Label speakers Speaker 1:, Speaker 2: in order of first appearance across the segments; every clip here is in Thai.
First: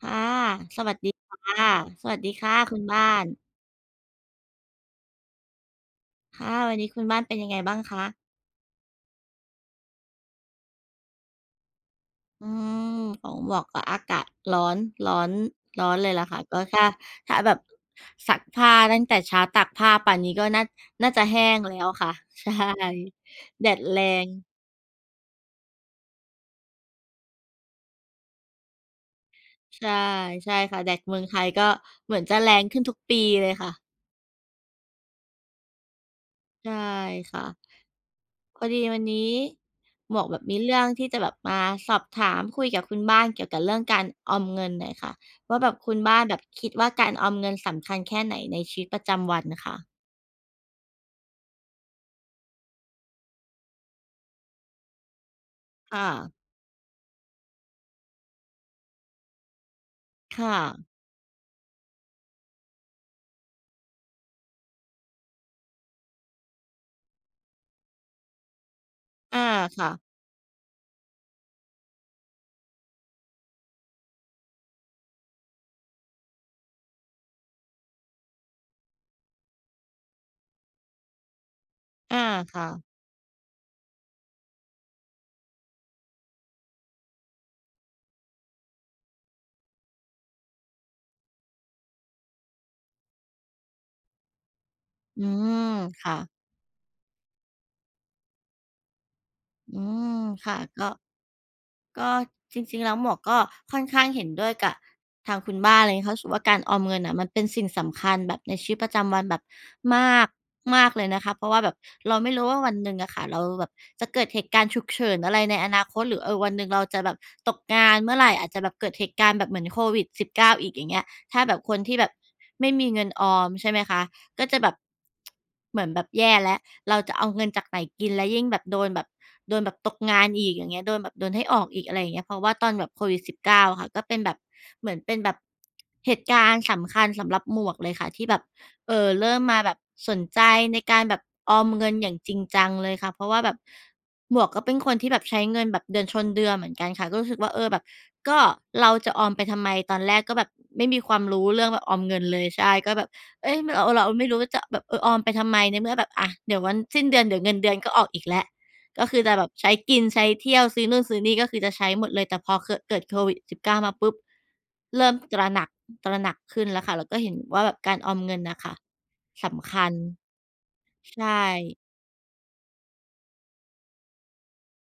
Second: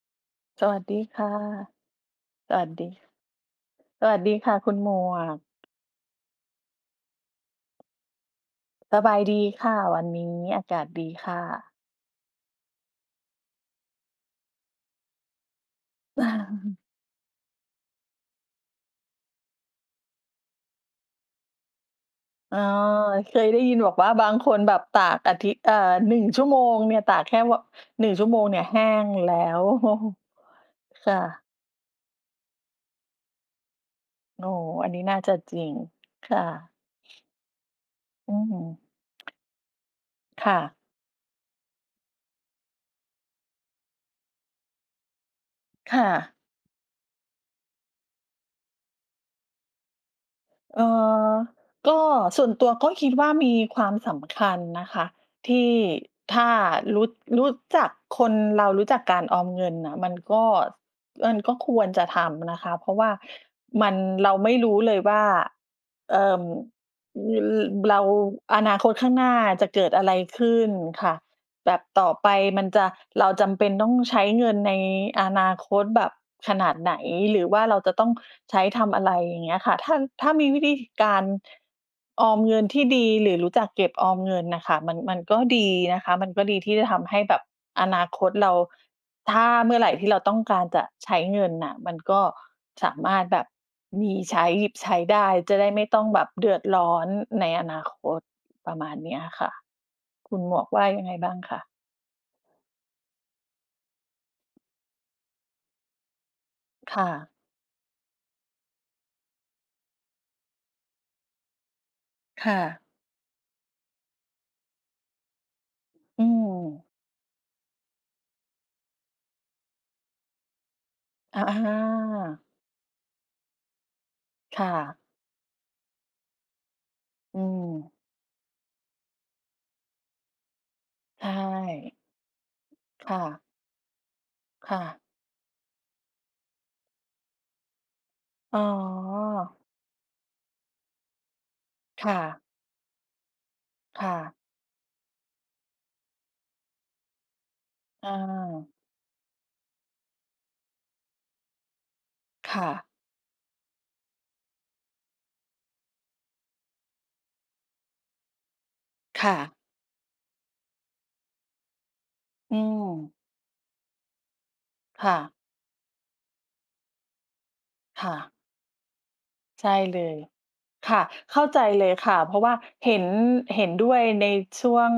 Speaker 1: ค่ะ
Speaker 2: สว
Speaker 1: ส
Speaker 2: ัสด
Speaker 1: วั
Speaker 2: ี
Speaker 1: สดี
Speaker 2: ค่ะ
Speaker 1: ค่ะ สวัสดีค่
Speaker 2: ส
Speaker 1: ะ
Speaker 2: วัส
Speaker 1: คุ
Speaker 2: ดี
Speaker 1: ณบ้าน
Speaker 2: สวัสดีค่ะ คุณหมวก
Speaker 1: ค่ะ วันนี้คุณบ้านเป็นยังไงบ้างคะ?
Speaker 2: สบายดีค่ะ วันนี้อากาศดีค่ะ
Speaker 1: อืม ของหมวกก็อากาศร้อน ร้อน ร้อนเลยล่ะค่ะ ก็ถ้า ถ้าแบบ ซักผ้าตั้งแต่เช้า ตากผ้าป่านนี้ก็น่า น่าจะแห้งแล้วค่ะ ใช่
Speaker 2: อ๋อ เคยได้
Speaker 1: แด
Speaker 2: ยิน
Speaker 1: ด
Speaker 2: บอก
Speaker 1: แร
Speaker 2: ว่า บา
Speaker 1: ง
Speaker 2: งคนแบบตากอาทิตย์ เอ่อ 1 ชั่วโมงเนี่ย ตากแค่ ว 1 ชั่วโมงเนี่ยแห้งแล้ว
Speaker 1: ใช่ ใช่ค่ะ แดด
Speaker 2: ค
Speaker 1: เ
Speaker 2: ่
Speaker 1: มื
Speaker 2: ะ
Speaker 1: องไทยก็เหมือนจะแรงขึ้นทุกปีเลยค่ะ
Speaker 2: โอ้ อันนี้น่าจะจริง ค่ะ
Speaker 1: ใช่ค่ะ
Speaker 2: อื้อฮ
Speaker 1: พ
Speaker 2: ื
Speaker 1: อ
Speaker 2: อ
Speaker 1: ดีวันนี้หมวกแบบ
Speaker 2: ค
Speaker 1: ม
Speaker 2: ่
Speaker 1: ีเร
Speaker 2: ะ
Speaker 1: ื่องที่จะแบบมาสอบถาม คุยกับคุณบ้านเกี่ยวกับเรื่องการออมเงินหน่อยค่ะว่า แบบคุ
Speaker 2: ค
Speaker 1: ณ
Speaker 2: ่
Speaker 1: บ้านแบ
Speaker 2: ะ
Speaker 1: บคิดว่า การออมเงินสำคัญแค่ไหนในชีวิตประจำวันคะ?
Speaker 2: เอ่อ ก็ส่วนตัวก็คิดว่า มีความสำคัญนะคะ ที่
Speaker 1: ค่ะ
Speaker 2: ถ้ารู้ รู้จัก คนเรารู้จักการออมเงินน่ะ มันก
Speaker 1: ค
Speaker 2: ็
Speaker 1: ่ะ
Speaker 2: มันก็ควรจะทำนะคะ เพราะว่ามัน เราไม่รู้เลยว่า เอ่อ อือ เบลา อนาคตข้างหน้า
Speaker 1: อา
Speaker 2: จะเ
Speaker 1: ค
Speaker 2: ก
Speaker 1: ่
Speaker 2: ิด
Speaker 1: ะ
Speaker 2: อะไรขึ้นค่ะ แบบต่อไปมันจะ เราจำเป็นต้องใช้เงินในอนาคตแบบขนาดไหน หรือว่าเราจะต้องใช้ทำ อะไรอย่างเงี้ยค่ะ ถ้า ถ้ามีวิธี ท การ
Speaker 1: อา
Speaker 2: ออมเง
Speaker 1: ค
Speaker 2: ิ
Speaker 1: ่
Speaker 2: นท
Speaker 1: ะ
Speaker 2: ี่ดี หรือรู้จักเก็บออมเงินน่ะค่ะ มัน มันก็ดีนะคะ มันก็ดีที่จะทำให้แบบอนาคตเรา ถ้าเมื่อไหร่ที่เราต้องการจะใช้เงินน่ะ มันก็สามารถแบบ มีใช้ หยิบใช้ได
Speaker 1: อื
Speaker 2: ้ จะ
Speaker 1: ม
Speaker 2: ได้ไม่ต้อ
Speaker 1: ค
Speaker 2: ง
Speaker 1: ่
Speaker 2: แบ
Speaker 1: ะ
Speaker 2: บ เดือดร้อนในอนาคต ประมาณเนี้ยอะค่ะ
Speaker 1: อืม
Speaker 2: คุณ
Speaker 1: ค
Speaker 2: หม
Speaker 1: ่ะ
Speaker 2: วกว
Speaker 1: ก
Speaker 2: ่า
Speaker 1: ็
Speaker 2: ยังไงบ้างคะ?
Speaker 1: ก็จริง ๆ แล้วหมวกก็ค่อนข้างเห็นด้วยกะ ทางคุณบ้านเลย เพราะ ส ว่า การออมเง
Speaker 2: ค
Speaker 1: ิน
Speaker 2: ่
Speaker 1: น่ะมั
Speaker 2: ะ
Speaker 1: นเป็นสิ่งสำคัญแบบในชีวิตประจำวันแบบมาก มากเลยนะคะ เพราะว่าแบบเราไม่รู
Speaker 2: ค
Speaker 1: ้ว
Speaker 2: ่
Speaker 1: ่า วัน
Speaker 2: ะ
Speaker 1: หนึ่งอะค่ะ เราแบบจะเกิดเหตุการณ์ฉุกเฉินอะไรในอนาคต หรื
Speaker 2: อ
Speaker 1: อ
Speaker 2: ื
Speaker 1: เออ วันหนึ่งเ
Speaker 2: ม
Speaker 1: ราจะแบบตกงานเมื่อไหร่ อาจจะแบบเกิดเหตุการณ์แบบเหมือน COVID-19 อีกอย่างเงี้ย ถ
Speaker 2: อ
Speaker 1: ้
Speaker 2: ะ
Speaker 1: า
Speaker 2: อ
Speaker 1: แบบ
Speaker 2: า
Speaker 1: คนที่แบบไม่มีเงินออม ใช่ไหมคะ ก็จ
Speaker 2: ค
Speaker 1: ะ
Speaker 2: ่
Speaker 1: แบบ
Speaker 2: ะ
Speaker 1: เหมือนแบบแย่แล้ว "เราจะเอา
Speaker 2: อื
Speaker 1: เงินจากไหน
Speaker 2: ม
Speaker 1: กิน?" แล้วยิ่งแบบโดนแบบ โดนแบบตกงานอีก อย่างเงี้ย โดนแบบ โ
Speaker 2: ใช
Speaker 1: ดนให้ออกอีก อ
Speaker 2: ่
Speaker 1: ะไรอย่างเงี้ย เพราะว่าตอนแบบ
Speaker 2: ค่ะ
Speaker 1: COVID-19 อะค่ะ ก็เป็นแบบ
Speaker 2: ค่
Speaker 1: เหมื
Speaker 2: ะ
Speaker 1: อนเป็นแบบ เหตุการณ์สำคัญสำหรับหมวกเลยค่ะ ที่แบบ
Speaker 2: อ๋อ
Speaker 1: เอ่อ เริ่มมาแบบสนใจในการแบบออมเงินอ
Speaker 2: ค
Speaker 1: ย่
Speaker 2: ่
Speaker 1: างจริ
Speaker 2: ะ
Speaker 1: งจังเลยค่ะ เพราะว่าแบบ
Speaker 2: ค่ะ
Speaker 1: หมวกก็เป็นคนที่แบบใช้เงินแบบเดือนชนเดือนเหมือนกันค่ะ ก็รู้สึกว่า เออ แบบ
Speaker 2: อ
Speaker 1: "ก็
Speaker 2: า
Speaker 1: เราจะออมไปทำไม?" ตอนแรกก็แบบไม่มีความรู้เรื่องแบบออมเงินเลย
Speaker 2: ค
Speaker 1: ใ
Speaker 2: ่
Speaker 1: ช่
Speaker 2: ะ
Speaker 1: ก็แบบ เอ๊ย ม เรา เราไม่รู้ว่าจะแบบ เออ ออมไปทำไม ในเมื่อแบบ อะ เดี๋ยววันสิ้นเดือน เดี๋ยวเงินเดือนก็ออกอีกแล้ว ก็คือ
Speaker 2: ค
Speaker 1: จ
Speaker 2: ่
Speaker 1: ะแบ
Speaker 2: ะ
Speaker 1: บใช้กิน ใช้เที่ยว ซื้อนู่นซื้อนี่ ก็คือจะใช้หมดเลย แต่พ
Speaker 2: อ
Speaker 1: อ
Speaker 2: ื
Speaker 1: ค เกิด
Speaker 2: ม
Speaker 1: COVID-19 มาปุ๊บ เริ
Speaker 2: ค
Speaker 1: ่
Speaker 2: ่
Speaker 1: ม
Speaker 2: ะ
Speaker 1: ตระหนัก ตระหนักขึ้นแล้วค่ะ แล้วก็เห็นว่าแบบการ
Speaker 2: ค
Speaker 1: อ
Speaker 2: ่
Speaker 1: อม
Speaker 2: ะ
Speaker 1: เงินน่ะค่ะ ส
Speaker 2: ใช
Speaker 1: ำค
Speaker 2: ่
Speaker 1: ัญ
Speaker 2: เลย ค่ะ
Speaker 1: ใช
Speaker 2: เข้าใจ
Speaker 1: ่
Speaker 2: เลยค่ะ เพราะว่าเห็น เห็นด้วยในช่วง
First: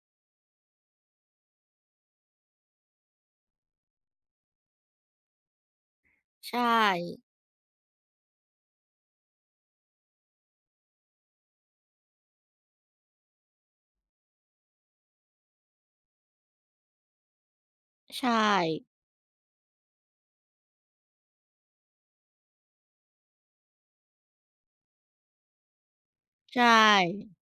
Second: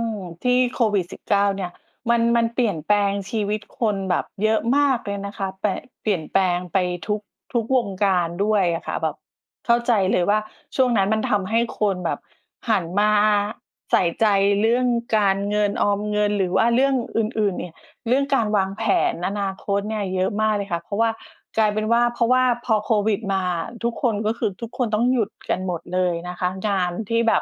Speaker 2: ที่ COVID-19 เนี่ย มัน มันเปลี่ยนแปลงชีวิตคนแบบเยอะมากเลยนะคะ ป เปลี่ยนแปล
Speaker 1: ใช
Speaker 2: งไปทุ
Speaker 1: ่
Speaker 2: ก ทุกวงการด้วยอะค่ะ แบบ เข้าใจเลยว่า ช่วงนั้นมันทำให้คนแบบหันมาใส่ใจเรื่องการเงินออมเงิน หรือว่าเรื่องอื่น ๆ เนี่ย เรื่
Speaker 1: ใ
Speaker 2: อ
Speaker 1: ช
Speaker 2: งการวา
Speaker 1: ่
Speaker 2: งแผนอนาคตเนี่ยเยอะมากเลยค่ะ เพราะว่า กลายเป็นว่า เพราะว่าพอโควิดมาทุกคนก็คือ ทุกคนต้องหยุดกันหมดเลยนะคะ
Speaker 1: ใช
Speaker 2: งานที่
Speaker 1: ่
Speaker 2: แบบ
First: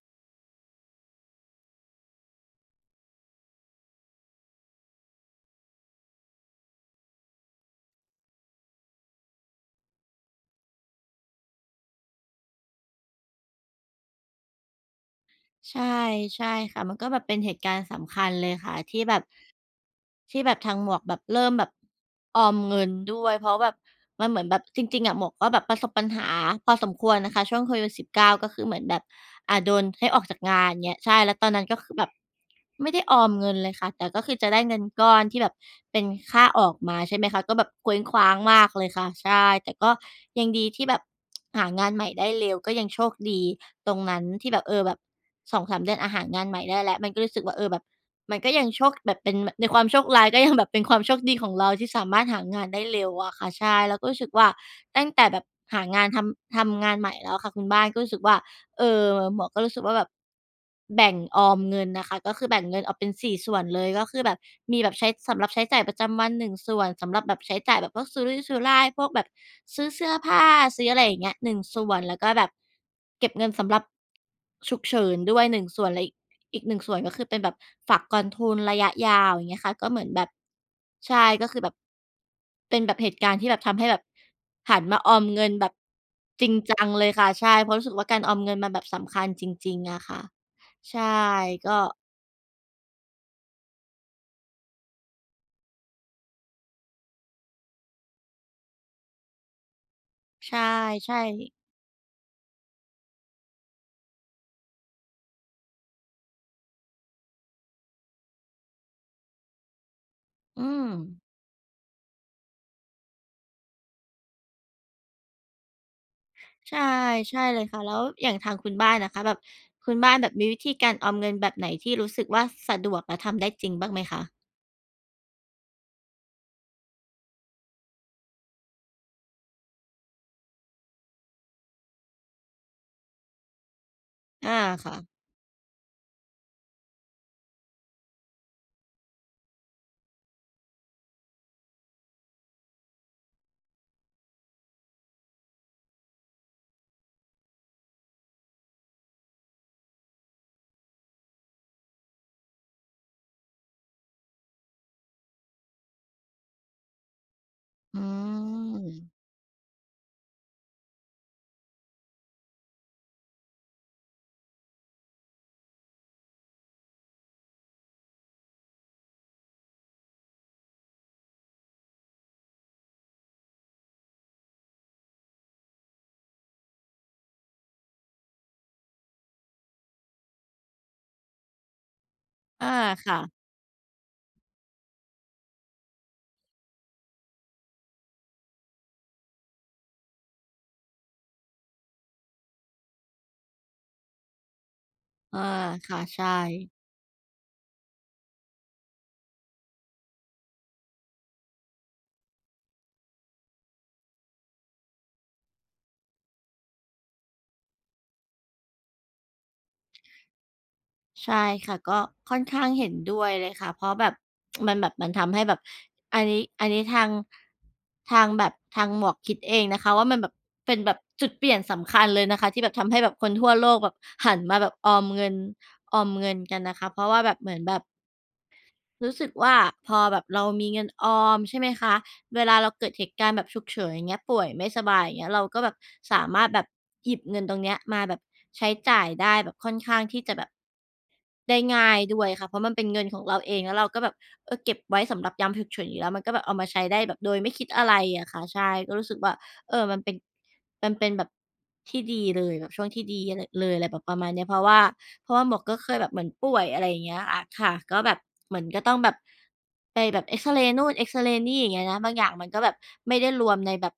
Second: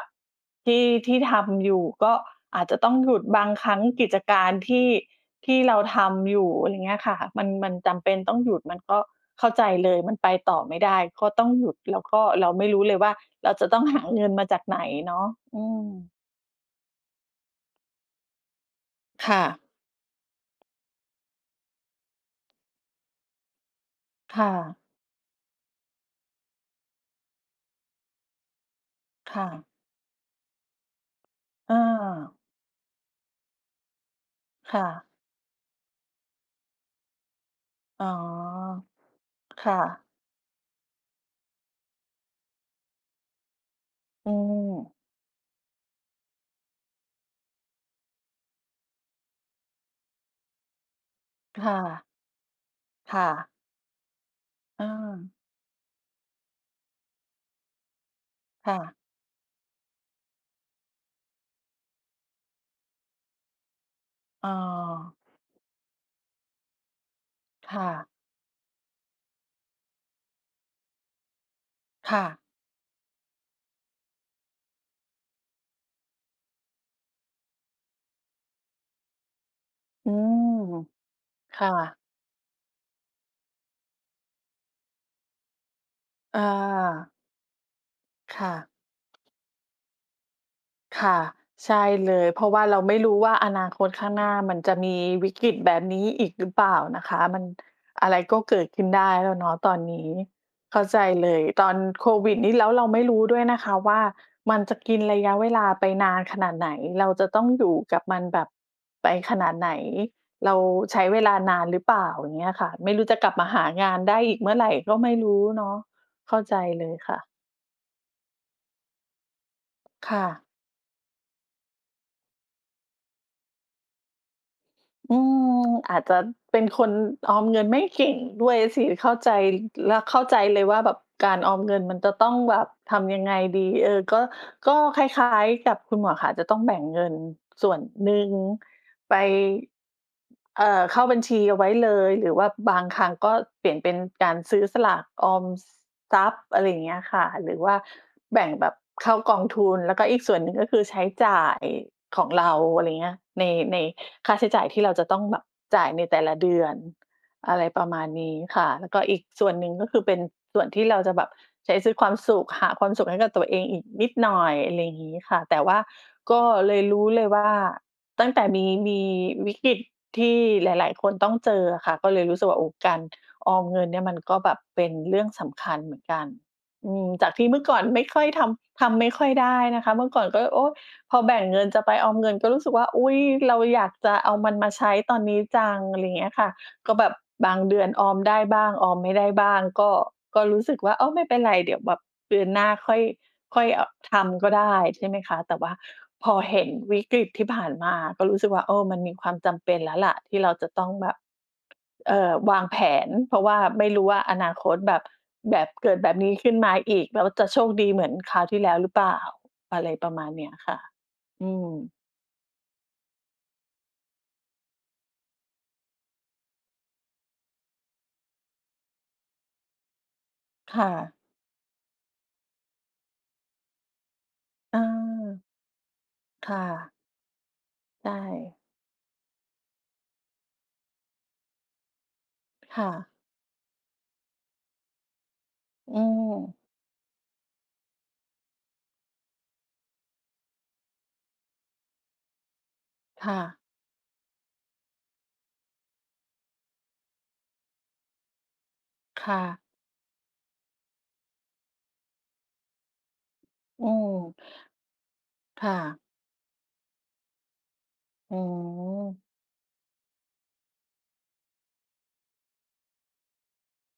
Speaker 2: ที่ ที่ทำอยู่ก็อาจจะต้องหยุด บางครั้งกิจการที่ ที่เราทำอยู่ อะไรเงี้ยค่ะ มัน มันจำเป็นต้องหยุด มันก็เข้าใจเลย มันไปต่อไม่ได้ก็ต้องหยุด แล้วก็เราไม่รู้เลยว่า เราจะต้องหาเงินมาจากไหนเนาะ อื
Speaker 1: ใช
Speaker 2: ม
Speaker 1: ่ ๆ ค่ะ มันก็แบบเป็นเหตุการณ์สำคัญเลยค่ะ ที่แบบ
Speaker 2: ค่ะ
Speaker 1: ที่แบบทางหมวกแบบ เริ่มแบบ ออมเงินด้วย เพราะแบบ มันเ
Speaker 2: ค
Speaker 1: หมือ
Speaker 2: ่
Speaker 1: นแบบ
Speaker 2: ะ
Speaker 1: จริง ๆ อะ หมวกก็แบบประสบปัญหาพอสมควรนะคะ ช่วง COVID-19 ก็คือเหมือนแบบ
Speaker 2: ค่
Speaker 1: อ่
Speaker 2: ะ
Speaker 1: า โดนให้ออกจากงานเงี้ย ใช่ แล้วตอนนั้นก็คือแบบ
Speaker 2: เออ
Speaker 1: ไม่ได้ออมเงินเลยค่ะ แต่ก็คือจะได้เ
Speaker 2: ค
Speaker 1: งิ
Speaker 2: ่
Speaker 1: นก
Speaker 2: ะ
Speaker 1: ้อนที่แบบเป็นค่าออกมา ใช่ไหมคะ ก็แบบเคว้
Speaker 2: อ
Speaker 1: ง
Speaker 2: ๋อ
Speaker 1: ขว้างมากเลยค่ะ ใช่
Speaker 2: ค
Speaker 1: แต
Speaker 2: ่
Speaker 1: ่ก็
Speaker 2: ะ
Speaker 1: ยังดีที่แบบ หางานใหม่ได้เร็ว ก็ยังโชคดีตรงนั้น
Speaker 2: อื
Speaker 1: ที่แบบ เออ
Speaker 2: ม
Speaker 1: แบบ 2-3 เดือน อะ หางานใหม่ได้แล้ว มันก็รู้สึกว่า เออ แบบ มันก็ยังโชคแบบ เป็น บ ในความโชคร้าย ก็ยังแบบเป็นความโชคดีของ
Speaker 2: ค
Speaker 1: เรา
Speaker 2: ่
Speaker 1: ที่ส
Speaker 2: ะ
Speaker 1: ามารถหางานได้เร็ว
Speaker 2: ค่
Speaker 1: อะค่
Speaker 2: ะ
Speaker 1: ะ ใช่ เราก็รู้สึกว่า
Speaker 2: เ
Speaker 1: ตั้งแต่
Speaker 2: ออ
Speaker 1: แบบหางานทำ ทำงานใหม่แล้วอะค่ะคุณบ้าน ก็รู้สึกว่า
Speaker 2: ค่
Speaker 1: เอ
Speaker 2: ะ
Speaker 1: อ หมวกก็รู้สึกว่าแบบ แบ่งออมเงินน่ะค่ะ ก็คือแบ่งเงินออกเป็น 4 ส่วนเลย ก็คือแบบ
Speaker 2: อ
Speaker 1: มีแบบใช้
Speaker 2: า
Speaker 1: สำหรับใช้จ่ายประจำวัน 1 ส่วน สำหรับแบบใช้
Speaker 2: ค
Speaker 1: จ่าย
Speaker 2: ่
Speaker 1: แบบพว
Speaker 2: ะ
Speaker 1: กสุรุ่ยสุร่าย พวกแบบซื้อเสื้อผ้า ซื้ออะไรอย่างเงี้ย 1 ส่วน
Speaker 2: ค
Speaker 1: แล้
Speaker 2: ่
Speaker 1: วก็
Speaker 2: ะ
Speaker 1: แบบ เก็บเงินสำหรับ ฉุกเฉินด้วย 1 ส่วน และอีก อีก 1 ส่วน ก็คือเป็นแบบฝากกองทุนระยะยาว อย่างเงี้ยค่ะ ก็เหมื
Speaker 2: อ
Speaker 1: อ
Speaker 2: ื
Speaker 1: นแบบ
Speaker 2: ม
Speaker 1: ใช่ ก็ค
Speaker 2: ค
Speaker 1: ือ
Speaker 2: ่
Speaker 1: แบบ
Speaker 2: ะ
Speaker 1: เป็นแบบเหตุการณ์ที่แบบ ทำให้แบบ หันมาออมเงินแบบ
Speaker 2: อ
Speaker 1: จริงจังเล
Speaker 2: า
Speaker 1: ยค่ะ ใช่ เพราะรู้สึกว่าการออ
Speaker 2: ค
Speaker 1: ม
Speaker 2: ่
Speaker 1: เงินมั
Speaker 2: ะ
Speaker 1: นแบบสำคัญจริง ๆ อะค่ะ ใ
Speaker 2: ค
Speaker 1: ช่
Speaker 2: ่ะ
Speaker 1: ก
Speaker 2: ใช
Speaker 1: ็
Speaker 2: ่เลย เพราะว่าเราไม่รู้ว่า อนาคตข้างหน้ามันจะมีวิกฤตแบบนี้อีกหรือเปล่านะคะ มัน อะไรก็เกิดขึ้นได้แล้วเนาะตอนนี้
Speaker 1: ใช
Speaker 2: เข้าใจ
Speaker 1: ่
Speaker 2: เลย
Speaker 1: ๆ
Speaker 2: ตอนโควิดนี่ แล้วเราไม่รู้ด้วยนะคะว่า มันจะกินระยะเวลาไปนานขนาดไหน เราจะต้องอยู่กับมันแบบ ไปขนาดไหน เรา
Speaker 1: อื
Speaker 2: ใช้เว
Speaker 1: ม
Speaker 2: ลานานหรือเปล่า? อย่างเงี้ยค่ะ ไม่รู้จะกลับมาหางานได้อีกเมื่อไหร่ก็ไม่รู้เนาะ เข้าใจ
Speaker 1: ใช่
Speaker 2: เลยค่ะ
Speaker 1: ใช่เลยค่ะ แล้วอย่างทางคุณบ้านอะค่ะ แบบ คุณบ
Speaker 2: ค
Speaker 1: ้าน
Speaker 2: ่
Speaker 1: แบบม
Speaker 2: ะ
Speaker 1: ีวิธีการออมเงินแบบไหนที่รู้สึกว่าสะดวก และทำได้จริงบ้างไหมคะ?
Speaker 2: อืม อาจจะเป็นคนออมเงินไม่เก่งด้วยสิ เข้าใจ แล้วเข้าใจเลยว่าแบบการออมเงินมันจะต้องแบบทำยังไงดี เออ ก็
Speaker 1: อา
Speaker 2: ก็
Speaker 1: ค่
Speaker 2: คล
Speaker 1: ะ
Speaker 2: ้าย ๆ กับคุณหมวกค่ะ จะต้องแบ่งเงินส่วนหนึ่ง ไป เอ่อ เข้าบัญชีเอาไว้เลย หรือว่าบางครั้งก็เปลี่ยนเป็นการซื้อสลากออมทรัพย์ อะไรอย่างเงี้ยค่ะ หรือว่าแบ่งแบบเข้ากองทุน แล้วก็อีกส่วนหนึ่ง ก็คือใช้จ่ายของเราอะไรเงี้ย ใน ในค่าใช้จ่ายที่เราจะต้องแบบจ่ายในแต่ละเดือน อะไรประม
Speaker 1: อื
Speaker 2: าณนี้ค่ะ แล้วก็
Speaker 1: ม
Speaker 2: อีกส่วนหนึ่ง ก็คือเป็น ส่วนที่เราจะแบบใช้ซื้อความสุข หาความสุขให้กับตัวเองอีกนิดหน่อยอะไรงี้ค่ะ แต่ว่าก็เลยรู้เลยว่า ตั้งแต่มี มีวิกฤตที่หลาย ๆ คนต้องเจออะค่ะ ก็เลยรู้สึกว่า โอ้ การออมเงินเนี่ยมันก็แบบเป็นเรื่องสำคัญเหมือนกัน อืม จากที่เมื่อก่อนไม่ค่อยทำ ทำไม่ค่อยได้นะคะ เมื่อก่อนก็ โอ้ พอแบ่งเงินจะไปออมเงินก็รู้
Speaker 1: อ
Speaker 2: ส
Speaker 1: า
Speaker 2: ึกว่า อุ
Speaker 1: ค
Speaker 2: ๊
Speaker 1: ่
Speaker 2: ย
Speaker 1: ะ
Speaker 2: เราอยากจะเอามันมาใช้ตอนนี้จังอะไรเงี้ยค่ะ ก็แบบบางเดือนออมได้บ้าง ออมไม่ได้บ้าง ก็ ก็รู้สึกว่า อ้าว ไม่เป็นไรเดี๋ยวแบบเดือนหน้าค่อย ค่อย อ ทำก็ได้ใช่ไหมค
Speaker 1: อ
Speaker 2: ะ?
Speaker 1: า
Speaker 2: แต่ว่า
Speaker 1: ค่ะ ใช
Speaker 2: พ
Speaker 1: ่
Speaker 2: อเห็นวิกฤตที่ผ่านมา ก็รู้สึกว่า เออ มันมีความจำเป็นแล้วล่ะที่เราจะต้องแบบ เอ่อ วางแผน เพราะว่าไม่รู้ว่าอนาคตแบบ แบบเกิดแบบนี้ขึ้นมาอีก แล้วจะโชคดีเหมือนคราวที่แล้วหรือเปล่า อะไรประมาณเนี้ยค่ะ
Speaker 1: ใช
Speaker 2: อ
Speaker 1: ่
Speaker 2: ื
Speaker 1: ค
Speaker 2: ม
Speaker 1: ่ะ ก็ค่อนข้างเห็นด้วยเลยค่ะ เพราะแบบ มันแบบ มันทำให้แบบ อันนี้ อันนี้ทาง ทางแบบ ทางหมวกคิดเองนะคะว่า มันแบบเป็
Speaker 2: ค
Speaker 1: น
Speaker 2: ่
Speaker 1: แบบ
Speaker 2: ะ
Speaker 1: จุดเปลี่ยนสำคัญเลยนะคะที่แบบ ทำให้แบบคนทั่วโลกแบบหันมาแบบออมเงิน ออมเงิน
Speaker 2: ค
Speaker 1: ก
Speaker 2: ่
Speaker 1: ันนะคะ
Speaker 2: ะ
Speaker 1: เพราะว่าแบบ เหมือนแบบ
Speaker 2: ใช่
Speaker 1: รู้สึกว่าพอแบบเรามีเงินออมใช่ไหมคะ เวลาเรา
Speaker 2: ค
Speaker 1: เก
Speaker 2: ่
Speaker 1: ิดเห
Speaker 2: ะ
Speaker 1: ตุการณ์แบบฉุกเฉินอย่างเงี้ย ป่วยไม่สบายอย่างเงี้ย เราก็แบบ
Speaker 2: อื
Speaker 1: สามารถ
Speaker 2: ม
Speaker 1: แบบหยิบเงินตรงเนี้ยมาแบบใช้จ่ายได้แบบค่อนข้างที่จะแบบได้ง่ายด้วยค่ะ เพราะมันเป็นเงินของ
Speaker 2: ค
Speaker 1: เ
Speaker 2: ่
Speaker 1: ราเอ
Speaker 2: ะ
Speaker 1: งแล้วเราก็แบบ เออ เก็บไว้สำหรับยามฉุกเฉินอยู่แล้วมันก็แบบเอามาใช้ได้แบบโดยไม่คิดอะไรอะค่ะ ใช่ก็รู้สึก
Speaker 2: ค
Speaker 1: ว่า
Speaker 2: ่ะ
Speaker 1: เออ มันเป็น มันเป็นแบบ ที่ดีเลยแบบช่วงที่ดีเลย อะ
Speaker 2: อ
Speaker 1: ไ
Speaker 2: ื
Speaker 1: รแบบประมาณ
Speaker 2: ม
Speaker 1: นี้เพราะว่า เพราะว่าหมวก
Speaker 2: ค่
Speaker 1: ก็เคย
Speaker 2: ะ
Speaker 1: แบบเหมือนป่วยอะไรอย่างเงี้ยอะค่ะ ก็แบบ
Speaker 2: อ๋
Speaker 1: เหมือนก็ต้องแบบ
Speaker 2: อ
Speaker 1: ไปแบบเอกซเรย์ นู่นเอกซเรย์นี่อย่างเงี้ยนะ บางอย่างมันก็แบบไม่ได้รวมในแบบ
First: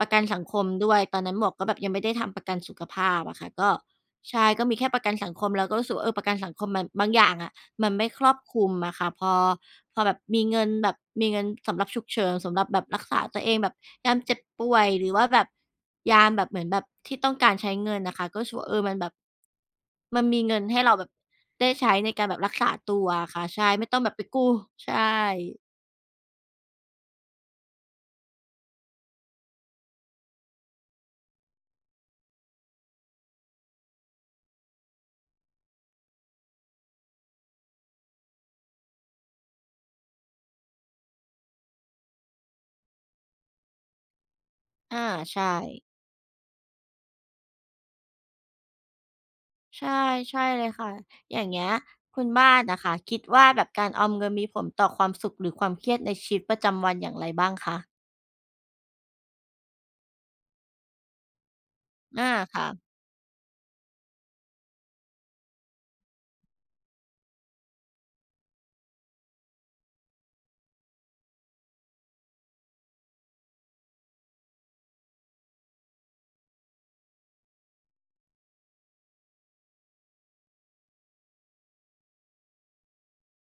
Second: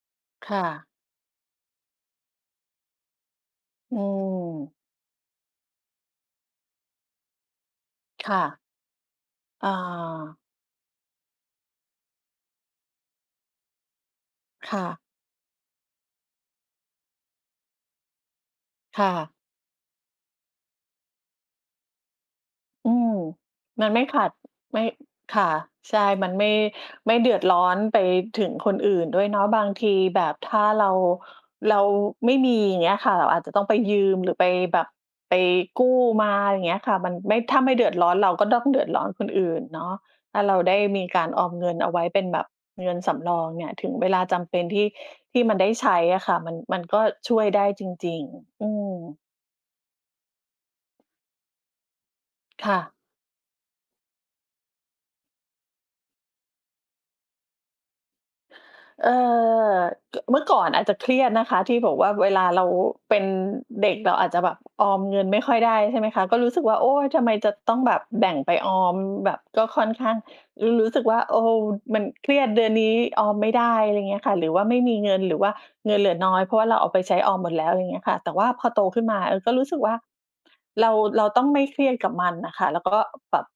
Speaker 1: ประกันสัง
Speaker 2: ค
Speaker 1: ค
Speaker 2: ่
Speaker 1: ม
Speaker 2: ะ
Speaker 1: ด้วย ตอนนั้นหมวกก็แบบยังไม่ได้ทำประกันสุขภาพอะค่ะ ก็
Speaker 2: อื
Speaker 1: ใช่ก็
Speaker 2: ม
Speaker 1: มีแค่ประกันสังคมก็รู้สึกว่า เออ ประกันสังคมมัน บางอย่างอะ มันไม่ค
Speaker 2: ค
Speaker 1: รอ
Speaker 2: ่
Speaker 1: บ
Speaker 2: ะ
Speaker 1: คลุมอะค่ะ พอ
Speaker 2: อ่
Speaker 1: พอแบบ
Speaker 2: า
Speaker 1: มีเงินแบบ มีเงินสำหรับฉุกเฉิน สำหรับแบบรักษาตัวเองแบบยามเจ็บป่
Speaker 2: ค
Speaker 1: ว
Speaker 2: ่
Speaker 1: ย
Speaker 2: ะ
Speaker 1: หรือว่าแบบ ยามแบบ เหมือนแบบที่ต้องการใช้เงินน่ะค่ะ ก็รู้สึก เออ มัน
Speaker 2: ค
Speaker 1: แบ
Speaker 2: ่
Speaker 1: บ
Speaker 2: ะ
Speaker 1: มันมีเงินให้เราแบบได้ใช้ในการแบบรักษา
Speaker 2: อื
Speaker 1: ตัว
Speaker 2: ม
Speaker 1: อะค่ะ ใช่ ไ
Speaker 2: ม
Speaker 1: ม่
Speaker 2: ัน
Speaker 1: ต้
Speaker 2: ไ
Speaker 1: อ
Speaker 2: ม
Speaker 1: ง
Speaker 2: ่
Speaker 1: แบบ
Speaker 2: ข
Speaker 1: ไป
Speaker 2: าด
Speaker 1: กู้
Speaker 2: ไม่
Speaker 1: ใช
Speaker 2: ค่
Speaker 1: ่
Speaker 2: ะ ใช่ มันไม่ ไม่เดือดร้อนไปถึงคนอื่นด้วยเนาะ บางทีแบบถ้าเรา เราไม่มีอย่างเงี้ยค่ะ เราอาจจะต้องไปยืม หรือไปแบบ ไปกู้มาอะไรอย่างเงี้ยค่ะ มันไม่ ถ้าไม่เดือดร้อน เราก็ต้องเดือดร้อนคนอื่นเนาะ ถ้าเราได้มีการออมเงินเอาไว้เป็นแบบ เงินสำรองเนี่ย ถึงเวลาจำเป็นที่
Speaker 1: อา
Speaker 2: ท
Speaker 1: ใช
Speaker 2: ี่มันได้
Speaker 1: ่
Speaker 2: ใช้อะค่ะ มัน มันก็ช่วยได้จริง ๆ อืม
Speaker 1: ใช่ ใช่เลยค่ะ อย่างเงี้ย คุณบ้าน
Speaker 2: ค
Speaker 1: อ
Speaker 2: ่
Speaker 1: ะค
Speaker 2: ะ
Speaker 1: ่ะ คิดว่าแบบการออมเงินมีผลต่อความสุข หรือความเครียดในชีวิตประจำวันอย่างไรบ้างคะ?
Speaker 2: เอ่อ ก เมื่อก่อนอาจจะเครียดนะคะที่บอกว่า
Speaker 1: อา
Speaker 2: เวลา
Speaker 1: ค
Speaker 2: เร
Speaker 1: ่
Speaker 2: า
Speaker 1: ะ
Speaker 2: เป็นเด็กเราอาจจะแบบออมเงินไม่ค่อยได้ ใช่ไหมคะ? ก็รู้สึกว่า โอ๊ย ทำไมจะต้องแบบแบ่งไปออม แบบก็ค่อนข้าง รู รู้สึกว่า โอ้โฮ มันเครียด เดือนนี้ออมไม่ได้ อะไรเงี้ยค่ะ หรือว่าไม่มีเงิน หรือว่าเงินเหลือน้อย เพราะว่าเราเอาไปใช้ออมหมดแล้ว อะไรเงี้ยค่ะ แต่ว่าพอโตขึ้นมา เออ ก็รู้สึกว่า เรา เราต้องไม่เครียดกับมันน่ะค่ะ แล้วก็แบบ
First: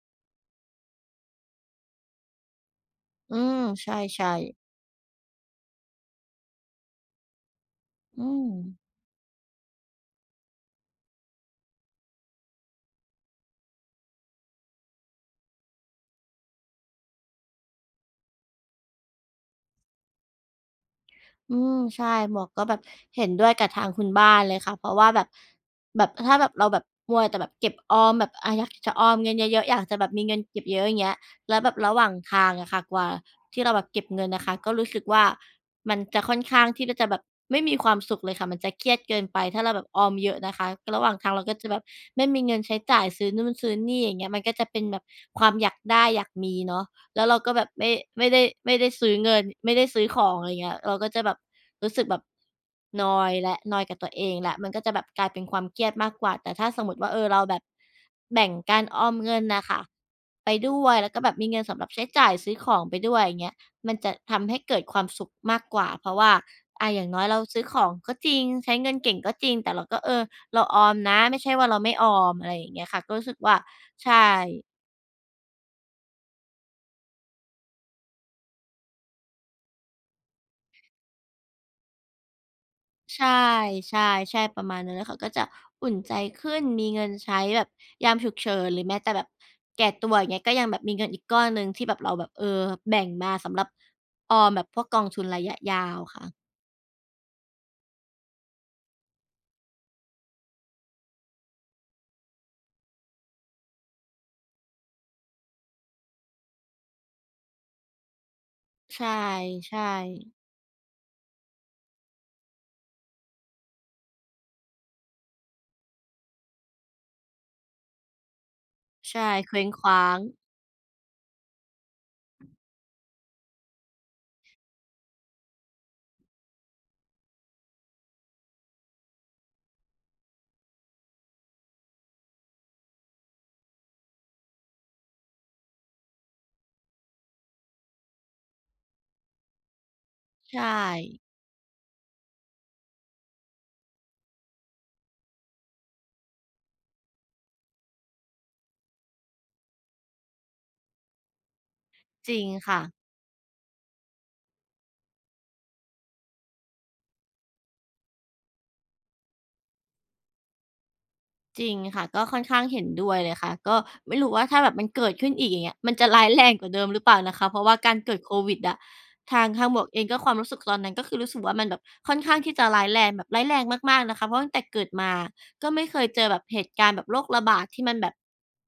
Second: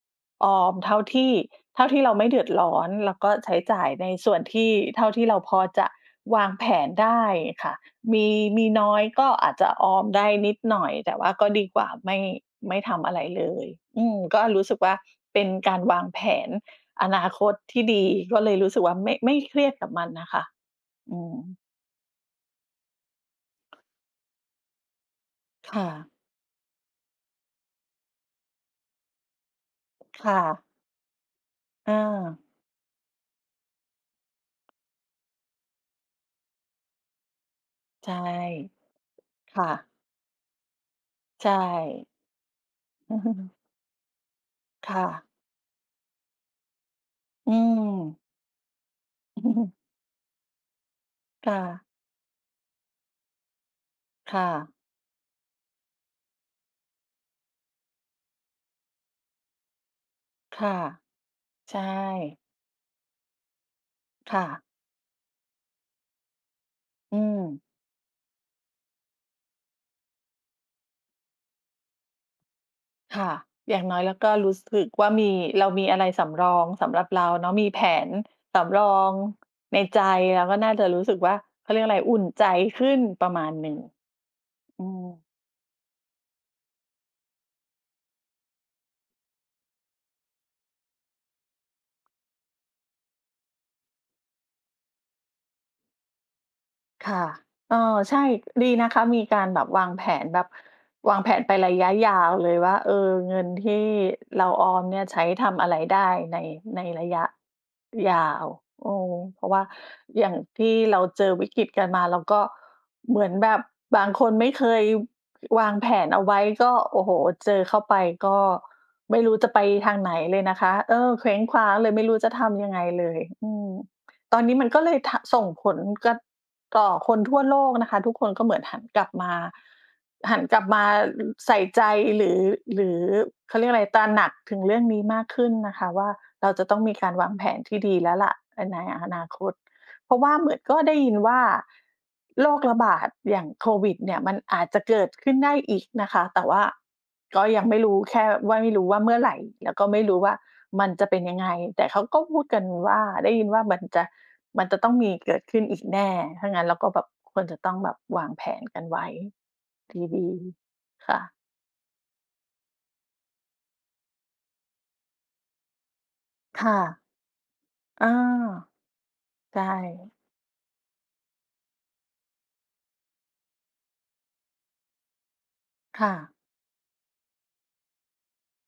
Speaker 2: ออมเท่าที่ เท่าที่เราไม่เดือดร้อน แล้วก็
Speaker 1: อื
Speaker 2: ใช้
Speaker 1: ม
Speaker 2: จ่า
Speaker 1: ใ
Speaker 2: ย
Speaker 1: ช
Speaker 2: ในส
Speaker 1: ่
Speaker 2: ่วน
Speaker 1: ๆ
Speaker 2: ที่ เท่าที่เราพอจะวางแผนได้ค่ะ ม
Speaker 1: อื
Speaker 2: ี มี
Speaker 1: ม
Speaker 2: น้อยก็อาจจะออมได้นิดหน่อย แต่ว่าก็ดีกว่าไม่ ไม่ทำอะไรเลย อืม ก็รู้สึกว่า เป็นการวางแผนอนาคตที่ดี ก็เลยรู้สึกว่า ไม่ ไม่เครียดกับมันน่ะค่ะ อืม
Speaker 1: อืม ใช่ หมวกก็แบบเห็นด้วยกับทางคุณบ้านเลยค่ะ เพราะว่าแบบ
Speaker 2: ค่
Speaker 1: แบ
Speaker 2: ะ
Speaker 1: บ ถ้าแบบ เราแบบมัวแต่แบบเก็บออมแบบ อะ อยากจะออมเงินเยอะ ๆ อยากจะแบบมี
Speaker 2: ค
Speaker 1: เง
Speaker 2: ่
Speaker 1: ินเก็
Speaker 2: ะ
Speaker 1: บเยอะ อย่างเงี้ย แล้วแบบร
Speaker 2: อ
Speaker 1: ะหว่างท
Speaker 2: า
Speaker 1: างอะค่ะ กว่าที่เราแบบเก็บเงินอะค่ะ ก็รู้สึกว่า มันจะค่อนข้างที่ก็จะแบบไม่มีความ
Speaker 2: ใช
Speaker 1: ส
Speaker 2: ่
Speaker 1: ุขเลยค่ะ มันจะเครียดเกินไป
Speaker 2: ค
Speaker 1: ถ้
Speaker 2: ่
Speaker 1: า
Speaker 2: ะ
Speaker 1: เราแบบออมเยอะนะคะ ระหว่างทางเรา
Speaker 2: ใช
Speaker 1: ก็จะแบบ
Speaker 2: ่
Speaker 1: ไม่มีเงินใช้จ่าย ซื้อนู่น ซื้อนี่ อย่างเงี้ย มันก็จะเป็น
Speaker 2: ค
Speaker 1: แบ
Speaker 2: ่
Speaker 1: บ
Speaker 2: ะ
Speaker 1: ความอยากได้อยากมีเนาะ แล้วเรา
Speaker 2: อ
Speaker 1: ก
Speaker 2: ื
Speaker 1: ็แบบไม่
Speaker 2: ม
Speaker 1: ไม่ได้ ไม่ได้ซื้อเงิน ไม่ได้ซื้อของ อะไรเงี้ย เราก็จะแบบ
Speaker 2: ค่ะ
Speaker 1: รู้สึกแบบนอยแล้ว นอยกับตัวเอ
Speaker 2: ค
Speaker 1: ง
Speaker 2: ่
Speaker 1: แล้ว
Speaker 2: ะ
Speaker 1: มันก็จะแบบกลายเป็นความเครียดมากกว่า แต่ถ้าสมมุติว่า เออ เราแบบแบ่งการออมเงินน่ะค่ะไป
Speaker 2: ค่
Speaker 1: ด
Speaker 2: ะ
Speaker 1: ้วย แล้วก็แบบมีเงิน
Speaker 2: ใ
Speaker 1: ส
Speaker 2: ช
Speaker 1: ำหรับใช้จ่าย
Speaker 2: ่
Speaker 1: ซื้อของไปด้วย อย่างเงี้ย มันจะท
Speaker 2: ค่
Speaker 1: ำใ
Speaker 2: ะ
Speaker 1: ห้เกิดความสุขมากกว่า เพราะว่า อ่า อย่าง
Speaker 2: อื
Speaker 1: น้อยเรา
Speaker 2: ม
Speaker 1: ซื้อของก็จริง ใช้เงินเก่งก็จริง แต่เราก็ เออ เราออมนะ ไม่ใช่ว่าเราไม่ออม อะไรอย่างเงี้ยค่ะ ก็
Speaker 2: ค
Speaker 1: รู
Speaker 2: ่
Speaker 1: ้
Speaker 2: ะ
Speaker 1: สึกว่า
Speaker 2: อย่างน้อย
Speaker 1: ใ
Speaker 2: เ
Speaker 1: ช
Speaker 2: ราก็รู้
Speaker 1: ่
Speaker 2: สึกว่ามี เรามีอะไรสำรองสำหรับเราเนาะ มีแผนสำรองในใจ เราก็น่าจะรู้สึกว่า เขาเรียกอะไร อุ่นใจขึ้น
Speaker 1: ใช
Speaker 2: ประมาณหนึ่ง
Speaker 1: ่ ๆ ๆ ประมา
Speaker 2: อ
Speaker 1: ณ
Speaker 2: ื
Speaker 1: นั้นเลยค่ะ
Speaker 2: ม
Speaker 1: ก็จะอุ่นใจขึ้น มีเงินใช้แบบยามฉุกเฉิน หรือแม้แต่แบบแก่ตัว อย่างเงี้ย ก็ยังแบบมีเงินอีกก้อนหนึ่งที่แบบเราแบบ เออ แบ่งมาสำหรับออมแบบพวกกองทุนระยะยาวค่ะ
Speaker 2: ค่ะ เออ ใช่ ดีนะคะมีการแบบวางแผน แบบวางแผนไประยะยาวเลยว่า เออ เงินที่เราออมเนี่ย ใช้ทำอะไรได้ใน ในระยะยาว โอ้
Speaker 1: ใช่
Speaker 2: เพราะว่า
Speaker 1: ใช
Speaker 2: อย่า
Speaker 1: ่
Speaker 2: งที่เราเจอวิกฤตกันมา เราก็เหมือนแบบบางคนไม่เคย วางแผนเอาไว้ก็ โอ้โฮ เจอเข้าไป ก็ไ
Speaker 1: ใ
Speaker 2: ม
Speaker 1: ช
Speaker 2: ่
Speaker 1: ่
Speaker 2: รู้จะ
Speaker 1: เค
Speaker 2: ไ
Speaker 1: ว
Speaker 2: ป
Speaker 1: ้งค
Speaker 2: ท
Speaker 1: ว
Speaker 2: า
Speaker 1: ้
Speaker 2: ง
Speaker 1: า
Speaker 2: ไหน
Speaker 1: ง
Speaker 2: เลยนะคะ เออ เคว้งคว้างเลย ไม่รู้จะทำยังไงเลย อืม ตอนนี้มันก็เลย ท ส่งผล ก ต่อคนทั่วโลกนะคะ ทุกคนก็เหมือนหันกลับมา หันกลับมา อ ใส่ใจหรือ หรือ เขาเรียกว่าอะไร ตระหนักถึงเรื่องนี้มากขึ้นนะคะว่า เราจะต้องมีการวางแผนที่ดีแล้วแหละ เออ ในอนาคต เพราะว่าเหมื
Speaker 1: ใช
Speaker 2: อนก็ได้ยิน
Speaker 1: ่
Speaker 2: ว่าโรคระบาดอย่างโควิดเนี่ยมันอาจจะเกิดขึ้นได้อีกนะคะ แต่ว่าก็ยังไม่รู้ แค่ว่าไม่รู้ว่าเมื่อไหร่ แล้วก็ไม่รู้ว่ามันจะเป็นยังไง แต่เขาก็
Speaker 1: จ
Speaker 2: พ
Speaker 1: ร
Speaker 2: ู
Speaker 1: ิ
Speaker 2: ด
Speaker 1: ง
Speaker 2: กัน
Speaker 1: ค่ะ
Speaker 2: ว่า ได้ยินว่ามันจะ มันจะต้องมีเกิดขึ้นอีกแน่ ถ้างั้นเราก็แบบควรจะต้องแบบวางแผนกันไว้ดี ๆ ค่ะ
Speaker 1: จริงค่ะ ก็ค่อนข้างเห็นด้วยเลยค่ะ ก็ไม่รู้ว่าถ้าแบบมันเกิดขึ้นอีก อย่างเงี้ย มันจะ ร้ายแรง
Speaker 2: ค
Speaker 1: กว่
Speaker 2: ่
Speaker 1: าเดิม
Speaker 2: ะ
Speaker 1: หรือเปล่านะคะ เพราะว่าการ
Speaker 2: เออ
Speaker 1: เกิดโควิดอะ ทาง
Speaker 2: ใช
Speaker 1: ทางหมวกเอง
Speaker 2: ่
Speaker 1: ก็ ความรู้สึกตอนนั้น ก็คือรู้สึกว่า มันแบบค่อนข้างที่จะร้ายแรง แบบร้ายแรงมาก ๆ นะคะ เพราะตั้งแต่เกิดมาก็ไม่เค
Speaker 2: ค
Speaker 1: ย
Speaker 2: ่
Speaker 1: เจอ
Speaker 2: ะ
Speaker 1: แบบเหตุการณ์แบบโรคระบาดที่มันแบบ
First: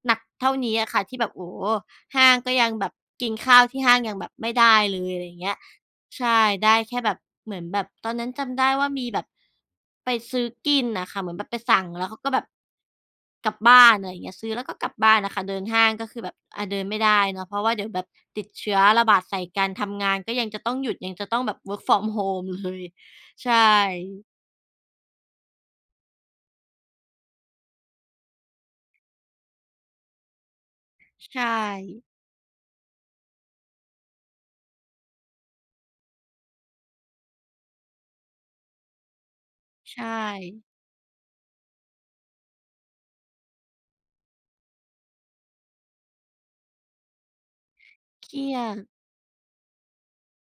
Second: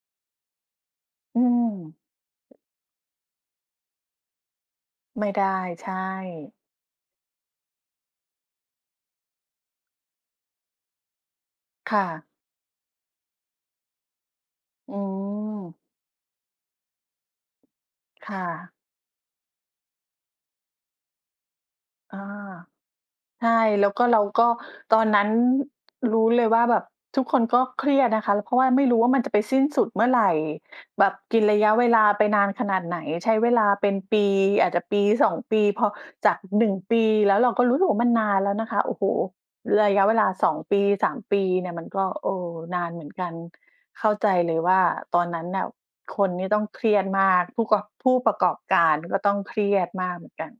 Speaker 1: หนักเท่านี้อะค่ะที่แบบ
Speaker 2: อื
Speaker 1: โอ้โฮ
Speaker 2: ม
Speaker 1: ห้างก็ยังแบบ กินข้าวที่ห้างยังแบบไม่ได้เลย อะ
Speaker 2: ไม
Speaker 1: ไรอ
Speaker 2: ่
Speaker 1: ย่า
Speaker 2: ไ
Speaker 1: ง
Speaker 2: ด
Speaker 1: เงี้
Speaker 2: ้
Speaker 1: ย
Speaker 2: ใช่
Speaker 1: ใช่ ได้แค่แบบ เหมือนแบบตอนนั้นจำได้ว่ามีแบบไปซื้อกินอะค่ะ เหมือนแบบไปสั่ง
Speaker 2: ค่
Speaker 1: แล้วเข
Speaker 2: ะ
Speaker 1: าก็แบบ กลับบ้าน ไรเงี้ย ซื้อแล้วก็กล
Speaker 2: อ
Speaker 1: ั
Speaker 2: ื
Speaker 1: บบ้านน่ะค่ะ เดินห
Speaker 2: ม
Speaker 1: ้างก็คือแบบ อ่า เดินไม่ได้เนาะ เพราะว่าเดี๋ยวแบบ
Speaker 2: ค่
Speaker 1: ติดเช
Speaker 2: ะ
Speaker 1: ื้อ ระบาดใส่กัน ทำงานก็ยังจะต้องหยุด ยังจะต้องแบบ work from
Speaker 2: อา
Speaker 1: home เลย
Speaker 2: ใช
Speaker 1: ใช
Speaker 2: ่ แล้วก็เร
Speaker 1: ่
Speaker 2: าก็ ตอนนั้นรู้เลยว่าแบบทุกคนก็เครียดนะคะ ล เพราะว่าไม่รู้ว่า มันจะไปสิ้นสุดเมื่อไหร่ แบบ
Speaker 1: ใช
Speaker 2: กินระยะเวล
Speaker 1: ่
Speaker 2: าไปนานขนาดไหน ใช้เวลาเป็นปี อาจจะ 1-2 ปี พอ จาก 1 ปี แล้วเราก็รู้สึกว่า มันนานแล้วนะคะ โอ้โฮ ระ
Speaker 1: ใช
Speaker 2: ยะเวลา สอ
Speaker 1: ่
Speaker 2: ง ปี 3 ปีเนี่ยมันก็ เออ นานเหมือนกัน เข้าใจเลยว่า ตอนนั้นน่ะ คนนี่ต้องเครียดมาก ผู้กอบ ผู้
Speaker 1: เ
Speaker 2: ป
Speaker 1: ค
Speaker 2: ระ
Speaker 1: รี
Speaker 2: กอ
Speaker 1: ย
Speaker 2: บก
Speaker 1: ด
Speaker 2: ารก็ต้องเครียดมากเหมือนกัน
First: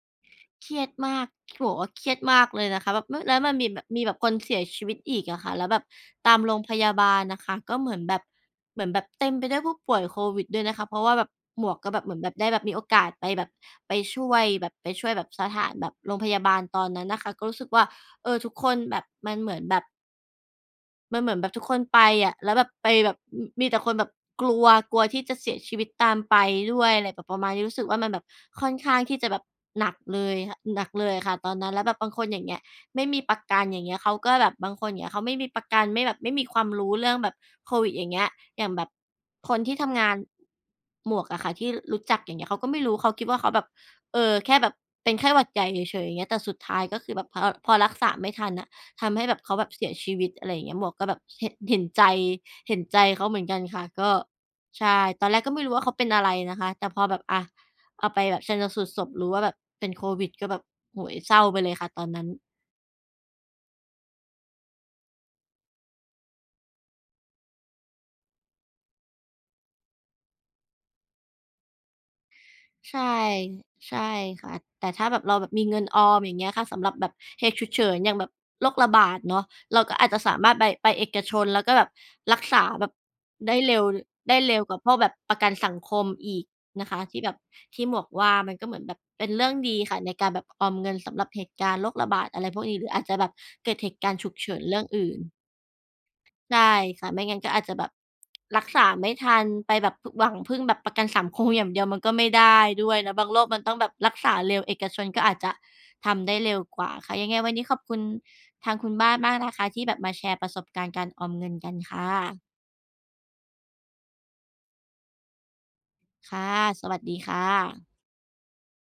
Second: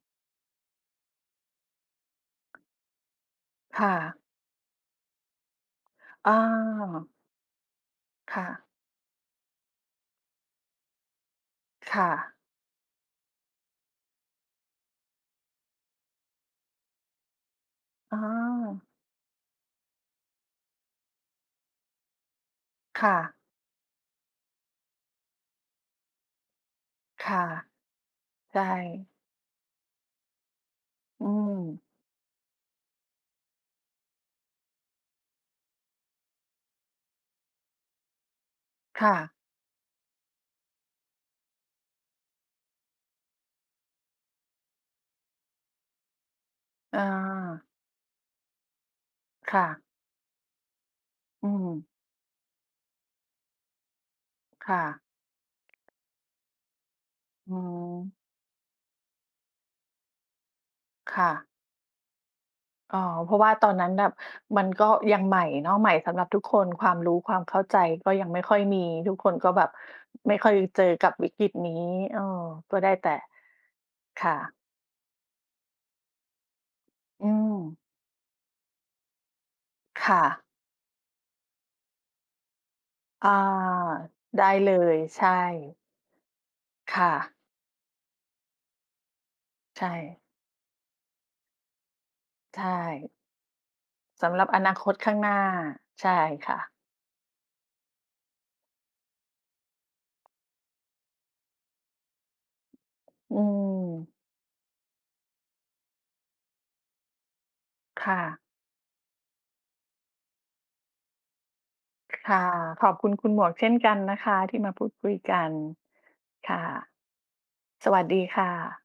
Speaker 1: เครียดมาก บอกว่าเครียดมากเลยนะคะ แบบ อ แล้วมันมีแ
Speaker 2: ค
Speaker 1: บบ
Speaker 2: ่
Speaker 1: มีแบ
Speaker 2: ะ
Speaker 1: บคนเสียชีวิตอีกอะค่ะ แล้วแบบ
Speaker 2: อ
Speaker 1: ตามโรงพยาบ
Speaker 2: า
Speaker 1: าลนะคะก็เหมือนแบบ
Speaker 2: ค่ะ
Speaker 1: เหมือนแบบเต็มไปด้วยผู้ป่วยโควิดด้วยนะคะ เพราะว่าแบบ หมวกก็
Speaker 2: ค
Speaker 1: แบ
Speaker 2: ่
Speaker 1: บ เหมือนแบ
Speaker 2: ะ
Speaker 1: บ ได้แบบมีโอกาสไปแบบ ไปช่วยแบบ ไปช่วยแบบ สถานแบบโรงพยาบาลตอนนั้นนะคะ ก็รู้สึกว่า
Speaker 2: อ๋
Speaker 1: เออ ทุกคน
Speaker 2: อ
Speaker 1: แบบ มันเหมือนแบบ มันเหมือนแบบทุกคนไปอะ แล้วแบบ ไป
Speaker 2: ค
Speaker 1: แ
Speaker 2: ่
Speaker 1: บบ
Speaker 2: ะ
Speaker 1: อ มีแต่คนแบบกลัว กลัวที่จะเสียชีวิตตามไปด้วย อะไรแบ
Speaker 2: ค
Speaker 1: บป
Speaker 2: ่
Speaker 1: ระ
Speaker 2: ะ
Speaker 1: มาณนี้ รู้สึกว่า มันแบบ
Speaker 2: ใช่
Speaker 1: ค่อนข้างที่จะแบบหนักเลย ค หนักเลย
Speaker 2: อ
Speaker 1: อ
Speaker 2: ื
Speaker 1: ะค่ะตอนนั้น
Speaker 2: ม
Speaker 1: แล้วแบบบางคนอย่างเงี้ย ไม่มีประกันอย่างเงี้ย เขาก็แบบ บางคนอย่างเงี้ย เขาไม่มีประกัน ไม่แบบ ไม่มีความรู้เรื่องแบบโควิดอย่างเงี้ย อย่างแบบ
Speaker 2: ค่ะ
Speaker 1: คนที่ทำงาน หมวกอะค่ะ ที่ ร รู้จัก อย่างเงี้ย เขาก็ไม่รู้ เขาคิดว่าเขาแบบ เอ่อ แค่แบบเป็นไข้หวัดใหญ่เฉย ๆ อย่างเงี้ย แต่สุดท้ายก
Speaker 2: อ
Speaker 1: ็คือแบบพอ
Speaker 2: า
Speaker 1: พอรักษาไม่ทันอะ ทำให้แบบ เข
Speaker 2: ค
Speaker 1: า
Speaker 2: ่
Speaker 1: แบบ
Speaker 2: ะ
Speaker 1: เสียชีวิต อะไรอย่างเงี้ย หมวกก็แบบ เ
Speaker 2: อ
Speaker 1: ห
Speaker 2: ื
Speaker 1: เห
Speaker 2: ม
Speaker 1: ็นใจ เห็นใจเขาเหมือนกันค่ะ ก็
Speaker 2: ค่
Speaker 1: ใ
Speaker 2: ะ
Speaker 1: ช่ ตอนแรกก็ไม่รู้ว่า เขาเป็นอะไรนะคะ แต่พอแบบ อา
Speaker 2: อ๋
Speaker 1: เอ
Speaker 2: อ
Speaker 1: าไปแบบชันสูตรศพ รู้ว่าแบบเป็นโควิดก็แบบ โอ้โฮ
Speaker 2: ค่
Speaker 1: เศร
Speaker 2: ะ
Speaker 1: ้าไปเลยค่ะตอนนั้น
Speaker 2: อ๋อ เพราะว่าตอนนั้นแบบ มันก็ยังใหม่เนาะ ใหม่สำหรับทุกคน ความรู้ความเข้าใจก็ยังไม่ค่อยมี ทุกคนก็แบบไม่ค่อยเจอกับวิกฤตนี้ เออ ก็ได้
Speaker 1: ใช่
Speaker 2: แต่
Speaker 1: ใช่
Speaker 2: ค่
Speaker 1: ค่
Speaker 2: ะ
Speaker 1: ะ แต่ถ้าแบบ เราแบบมีเงินออม อย่างเงี้ยค่ะ สำหรับแบบ
Speaker 2: อื
Speaker 1: เหตุฉุก
Speaker 2: ม
Speaker 1: เฉินอย่างแบบโรคระบาดเนาะ เราก็อ
Speaker 2: ค
Speaker 1: าจ
Speaker 2: ่
Speaker 1: จะสา
Speaker 2: ะ
Speaker 1: มารถไป ไปเอกชนแล้วก็แบบรักษาแบบ
Speaker 2: อา
Speaker 1: ได้เร็ว ได้
Speaker 2: ได้
Speaker 1: เร็ว
Speaker 2: เล
Speaker 1: กว่าพว
Speaker 2: ย
Speaker 1: กแบบ
Speaker 2: ใช
Speaker 1: ประกันส
Speaker 2: ่
Speaker 1: ังคมอีกนะค
Speaker 2: ค
Speaker 1: ะ
Speaker 2: ่
Speaker 1: ที่
Speaker 2: ะ
Speaker 1: แบบ ที่หมวกว่า มันก็เหมือนแบบเป็นเรื่องดี
Speaker 2: ใช
Speaker 1: ค่ะใน
Speaker 2: ่
Speaker 1: การแบบออมเงินสำหรับเหตุการณ์โรคระบาด อะไร
Speaker 2: ใ
Speaker 1: พ
Speaker 2: ช
Speaker 1: วกนี้ หรืออาจ
Speaker 2: ่
Speaker 1: จะแบบเกิดเหตุการณ์
Speaker 2: ส
Speaker 1: ฉุก
Speaker 2: ำหรั
Speaker 1: เ
Speaker 2: บ
Speaker 1: ฉิ
Speaker 2: อ
Speaker 1: น
Speaker 2: น
Speaker 1: เ
Speaker 2: า
Speaker 1: รื่
Speaker 2: ค
Speaker 1: อง
Speaker 2: ต
Speaker 1: อ
Speaker 2: ข
Speaker 1: ื
Speaker 2: ้
Speaker 1: ่
Speaker 2: าง
Speaker 1: น
Speaker 2: หน้า ใช่ค
Speaker 1: ใ
Speaker 2: ่
Speaker 1: ช่
Speaker 2: ะ
Speaker 1: ค่ะ ไม่งั้นก็อาจจะแบบ รักษา ไม่ทันไปแบบ พ หวังพึ่งแบบประกันสังคมอย่างเดียวมันก็ไม่ได้ด้วยนะ บาง
Speaker 2: อื
Speaker 1: โรคมันต้องแบบ
Speaker 2: ม
Speaker 1: รักษาเร็ว เอกชนก็อาจจะทำได้เร็วกว่าค่ะ ยังไงวันนี้ขอบคุณ
Speaker 2: ค่ะ
Speaker 1: ทางคุณบ้านมากนะคะที่แบบมาแชร์ประสบการณ์การออมเงินกันค่
Speaker 2: ค่
Speaker 1: ะ
Speaker 2: ะ ขอบคุณคุณหมวกเช่นกันนะคะ ที่มาพูดคุยกัน
Speaker 1: ค่ะ
Speaker 2: ค่ะ
Speaker 1: สวัสดีค่ะ
Speaker 2: สวัสดีค่ะ